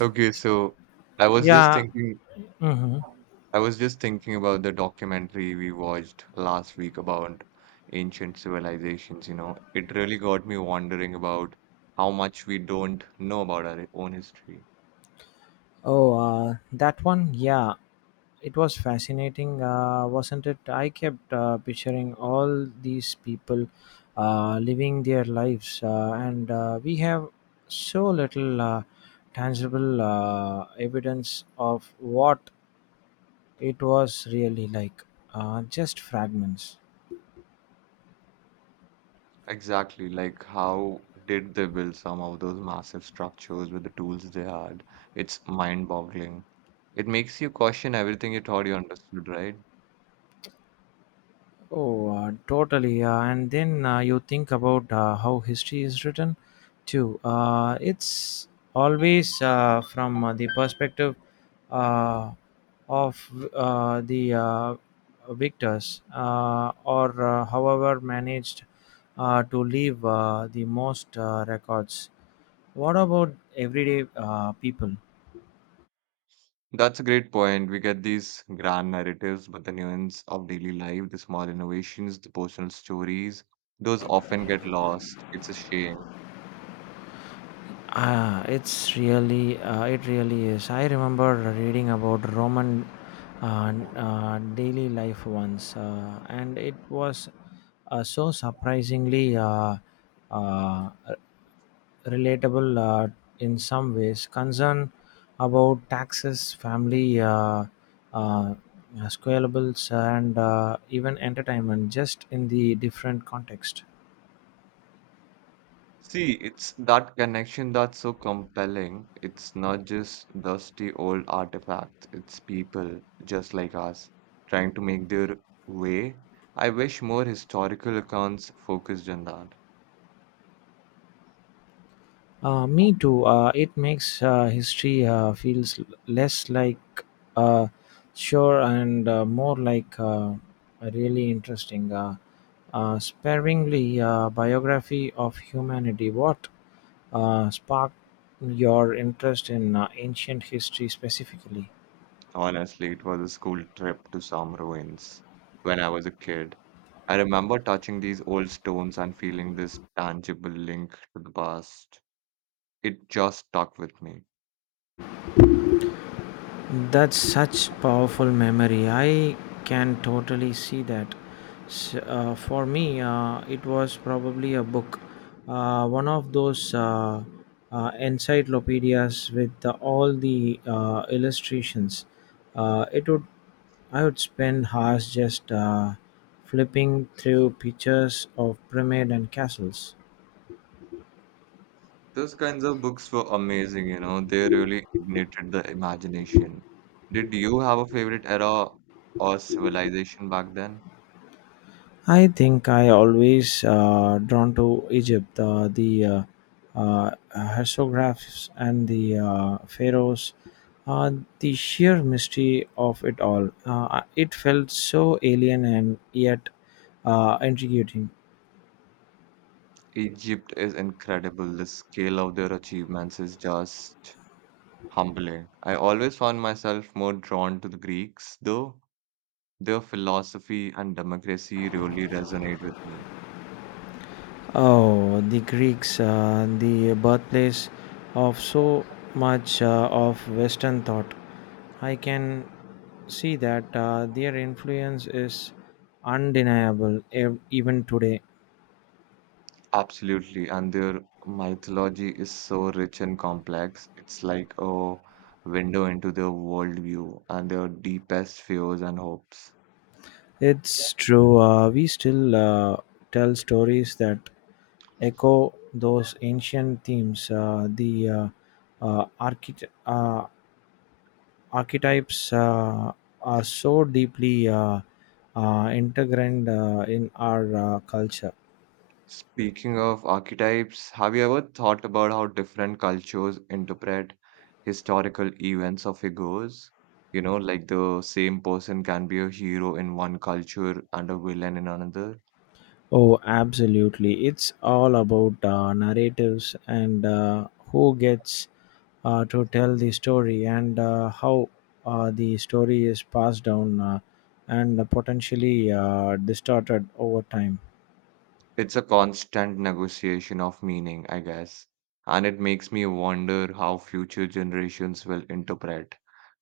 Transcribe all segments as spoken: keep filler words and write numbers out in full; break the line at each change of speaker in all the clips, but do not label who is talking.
Okay, so I was just
Yeah.
thinking,
Hmm.
I was just thinking about the documentary we watched last week about ancient civilizations, you know. It really got me wondering about how much we don't know about our own history.
Oh, uh, that one. Yeah, it was fascinating, uh, wasn't it? I kept uh, picturing all these people uh, living their lives, uh, and uh, we have so little uh, tangible uh, evidence of what it was really like. Uh, just fragments.
Exactly, like how did they build some of those massive structures with the tools they had? It's mind-boggling. It makes you question everything you thought you understood, right?
Oh, uh, totally. Uh, and then uh, you think about uh, how history is written, too. Uh, it's always uh, from uh, the perspective uh, of uh, the uh, victors, uh, or uh, however managed uh, to leave uh, the most uh, records. What about everyday uh, people?
That's a great point. We get these grand narratives, but the nuance of daily life, the small innovations, the personal stories, those often get lost. It's a shame.
Ah, it's really, uh, it really is. I remember reading about Roman uh, uh, daily life once, uh, and it was uh, so surprisingly uh, uh, relatable uh, in some ways. Concern about taxes, family, uh, uh, squalables, and uh, even entertainment, just in the different context.
See, it's that connection that's so compelling. It's not just dusty old artifacts, it's people just like us trying to make their way. I wish more historical accounts focused on that.
Uh, me too. Uh, it makes uh, history uh, feels l- less like uh, sure and uh, more like uh, really interesting. Uh, uh, sparingly uh, biography of humanity. What uh, sparked your interest in uh, ancient history specifically?
Honestly, it was a school trip to some ruins when I was a kid. I remember touching these old stones and feeling this tangible link to the past. It just stuck with me.
That's such powerful memory. I can totally see that. S- uh, for me, uh, it was probably a book, uh, one of those uh, uh, encyclopedias with uh, all the uh, illustrations. Uh, it would, I would spend hours just uh, flipping through pictures of pyramid and castles.
Those kinds of books were amazing, you know, they really ignited the imagination. Did you have a favorite era or civilization back then?
I think I always uh, drawn to Egypt, uh, the uh, uh, hieroglyphs and the uh, pharaohs, uh, the sheer mystery of it all. Uh, it felt so alien and yet uh, intriguing.
Egypt is incredible. The scale of their achievements is just humbling. I always found myself more drawn to the Greeks, though. Their philosophy and democracy really resonate with me.
Oh, the Greeks, uh, the birthplace of so much uh, of Western thought. I can see that uh, their influence is undeniable ev- even today.
Absolutely. And their mythology is so rich and complex. It's like a window into their worldview and their deepest fears and hopes.
It's true, uh, we still uh, tell stories that echo those ancient themes. Uh, the uh, uh, architect. Uh, archetypes uh, are so deeply uh, uh, integrated uh, in our uh, culture.
Speaking of archetypes, have you ever thought about how different cultures interpret historical events or figures? You know, like the same person can be a hero in one culture and a villain in another.
Oh, absolutely. It's all about uh, narratives and uh, who gets uh, to tell the story and uh, how uh, the story is passed down uh, and potentially uh, distorted over time.
It's a constant negotiation of meaning, I guess. And it makes me wonder how future generations will interpret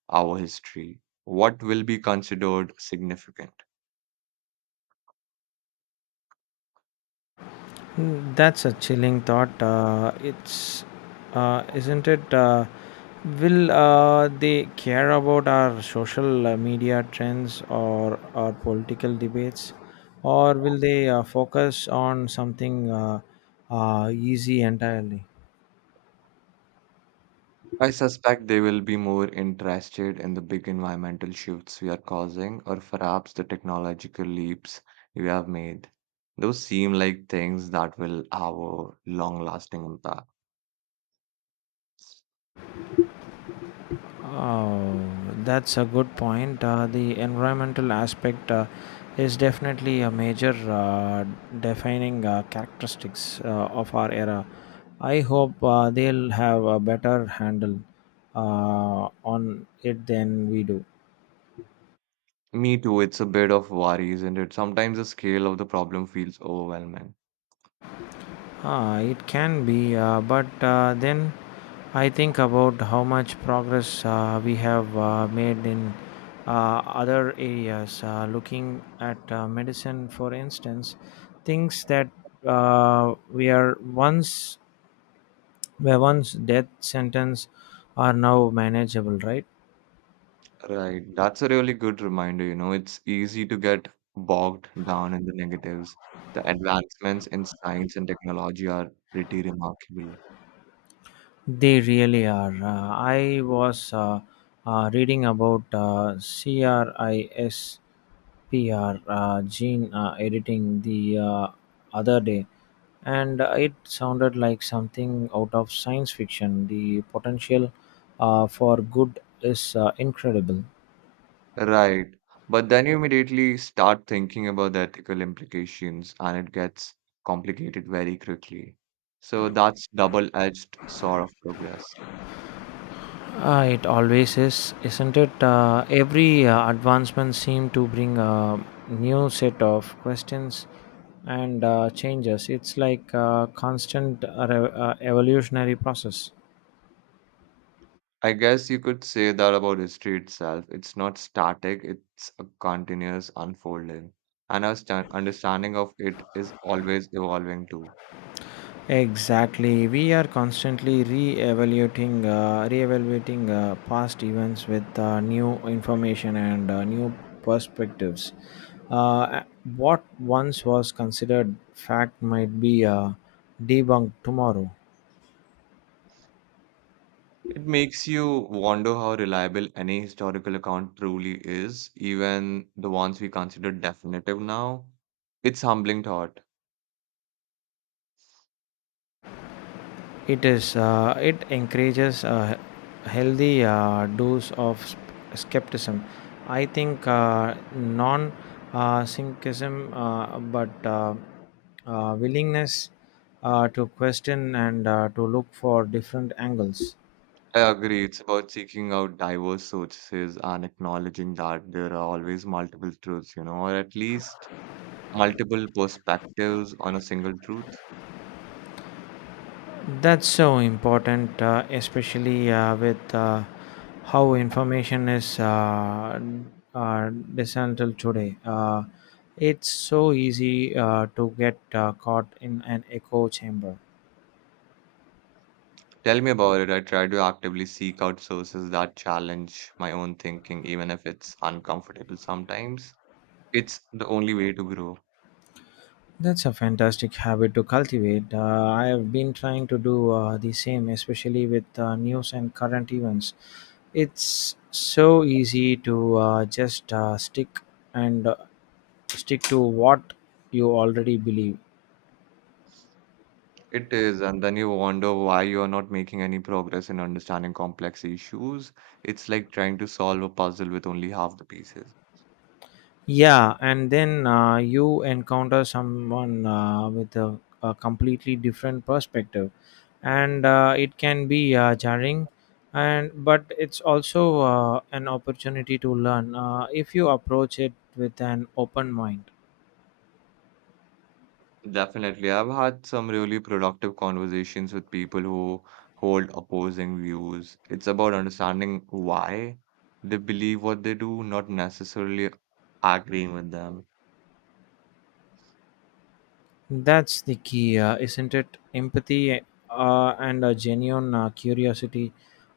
our history. What will be considered significant?
Mm, that's a chilling thought. Uh, it's, uh, isn't it? Uh, will uh, they care about our social uh, media trends or our political debates, or will they uh, focus on something uh, uh, easy entirely?
I suspect they will be more interested in the big environmental shifts we are causing, or perhaps the technological leaps we have made. Those seem like things that will have a long-lasting impact.
Oh, that's a good point. Uh, the environmental aspect uh, is definitely a major uh, defining uh, characteristics uh, of our era. I hope uh, they'll have a better handle uh, on it than we do.
Me too, it's a bit of worry, isn't it? Sometimes the scale of the problem feels overwhelming.
Ah, it can be, uh, but uh, then I think about how much progress uh, we have uh, made in uh, other areas. Uh, looking at uh, medicine, for instance, things that uh, we are once were once death sentence are now manageable, right?
Right. That's a really good reminder, you know. It's easy to get bogged down in the negatives. The advancements in science and technology are pretty remarkable.
They really are. Uh, I was uh, uh, reading about uh, CRISPR uh, gene uh, editing the uh, other day, and it sounded like something out of science fiction. The potential uh, for good is uh, incredible.
Right. But then you immediately start thinking about the ethical implications, and it gets complicated very quickly. So that's double-edged sort of progress.
Uh, it always is, isn't it? Uh, every uh, advancement seems to bring a new set of questions and uh, changes. It's like a constant re- uh, evolutionary process.
I guess you could say that about history itself. It's not static, it's a continuous unfolding. And our stan- understanding of it is always evolving too.
Exactly. We are constantly re-evaluating, uh, re-evaluating uh, past events with uh, new information and uh, new perspectives. Uh, what once was considered fact might be uh, debunked tomorrow.
It makes you wonder how reliable any historical account truly is, even the ones we consider definitive now. It's humbling thought.
It is. Uh, it encourages uh, healthy uh, dose of s- skepticism. I think uh, non uh, syncretism, uh, but uh, uh, willingness uh, to question and uh, to look for different angles.
I agree. It's about seeking out diverse sources and acknowledging that there are always multiple truths, you know, or at least multiple perspectives on a single truth.
That's so important, uh, especially uh, with uh, how information is uh, uh, dismantled today. Uh, it's so easy uh, to get uh, caught in an echo chamber.
Tell me about it. I try to actively seek out sources that challenge my own thinking, even if it's uncomfortable sometimes. It's the only way to grow.
That's a fantastic habit to cultivate. Uh, I have been trying to do uh, the same, especially with uh, news and current events. It's so easy to uh, just uh, stick and uh, stick to what you already believe.
It is, and then you wonder why you are not making any progress in understanding complex issues. It's like trying to solve a puzzle with only half the pieces.
Yeah, and then uh, you encounter someone uh, with a, a completely different perspective and uh, it can be uh, jarring and but it's also uh, an opportunity to learn uh, if you approach it with an open mind.
Definitely, I've had some really productive conversations with people who hold opposing views. It's about understanding why they believe what they do, not necessarily agreeing with them.
That's the key, uh, isn't it? Empathy uh, and a genuine uh, curiosity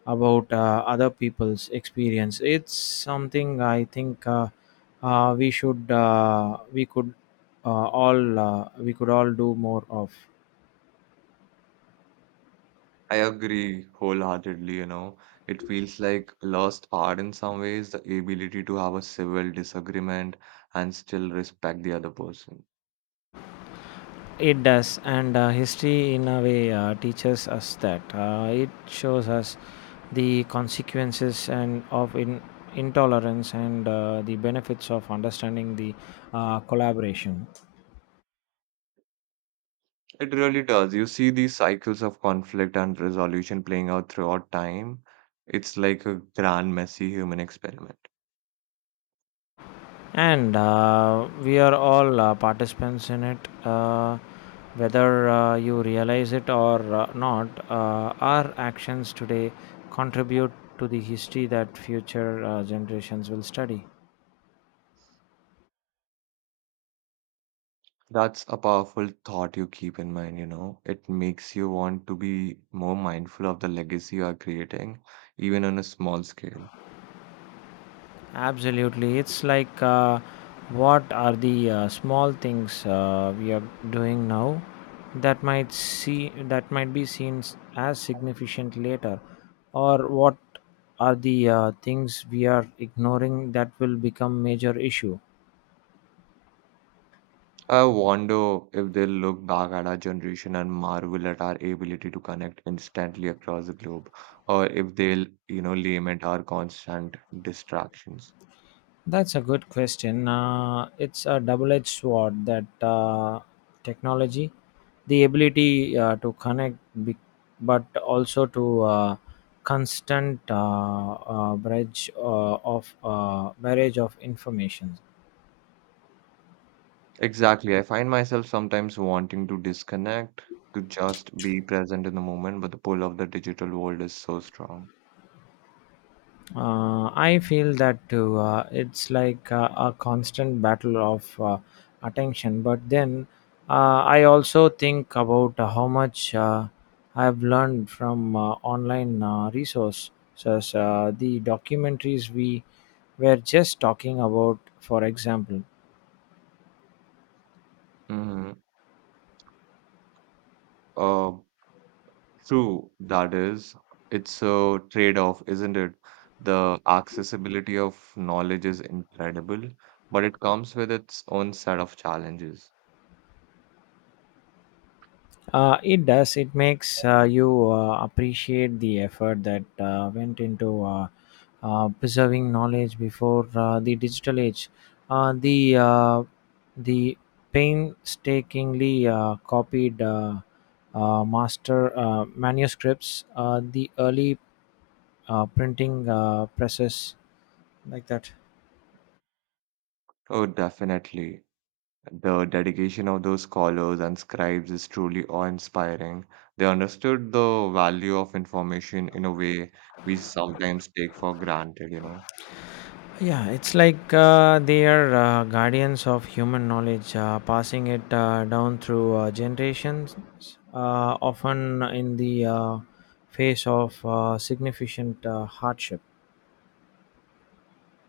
about uh, other people's experience. It's something I think uh, uh, we should, uh, we could uh, all, uh, we could all do more of.
I agree wholeheartedly, you know. It feels like lost art in some ways, the ability to have a civil disagreement and still respect the other person.
It does, and uh, history in a way uh, teaches us that. Uh, it shows us the consequences and of in, intolerance and uh, the benefits of understanding the uh, collaboration.
It really does. You see these cycles of conflict and resolution playing out throughout time. It's like a grand, messy human experiment.
And uh, we are all uh, participants in it, uh, whether uh, you realize it or uh, not. Uh, our actions today contribute to the history that future uh, generations will study.
That's a powerful thought you keep in mind, you know. It makes you want to be more mindful of the legacy you are creating, even on a small scale.
Absolutely. It's like uh, what are the uh, small things uh, we are doing now that might see that might be seen s- as significant later, or what are the uh, things we are ignoring that will become major issue.
I wonder if they'll look back at our generation and marvel at our ability to connect instantly across the globe, or if they'll, you know, lament our constant distractions.
That's a good question. Uh, it's a double edged sword, that uh, technology, the ability uh, to connect, be- but also to uh, constant uh, uh, bridge uh, of uh, barrage of information.
Exactly. I find myself sometimes wanting to disconnect, to just be present in the moment, but the pull of the digital world is so strong.
Uh, I feel that too. Uh, it's like uh, a constant battle of uh, attention. But then uh, I also think about uh, how much uh, I have learned from uh, online uh, resources. Uh, the documentaries we were just talking about, for example.
Mm-hmm. Uh, True, that is. It's a trade-off, isn't it? The accessibility of knowledge is incredible, but it comes with its own set of challenges.
Uh, it does. It makes uh, you uh, appreciate the effort that uh, went into uh, uh, preserving knowledge before uh, the digital age. Uh, the uh, the painstakingly uh, copied uh, uh, master uh, manuscripts, uh, the early uh, printing uh, presses, like that.
Oh, definitely. The dedication of those scholars and scribes is truly awe-inspiring. They understood the value of information in a way we sometimes take for granted, you know.
Yeah, it's like uh, they are uh, guardians of human knowledge, uh, passing it uh, down through uh, generations, uh, often in the uh, face of uh, significant uh, hardship.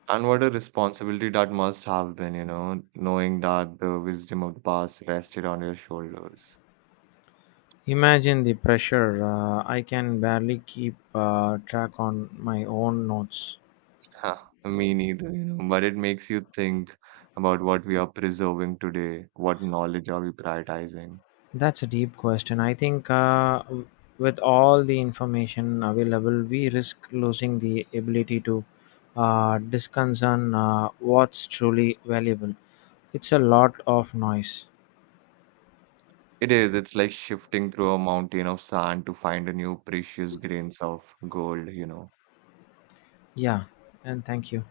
And what a responsibility that must have been, you know, knowing that the wisdom of the past rested on your shoulders.
Imagine the pressure. Uh, I can barely keep uh, track on my own notes.
Huh, me neither, you know, but it makes you think about what we are preserving today, what knowledge are we prioritizing.
That's a deep question. I think uh, w- with all the information available, we risk losing the ability to uh, disconcern uh, what's truly valuable. It's a lot of noise.
It is, it's like shifting through a mountain of sand to find a new precious grains of gold, you know.
Yeah, and thank you.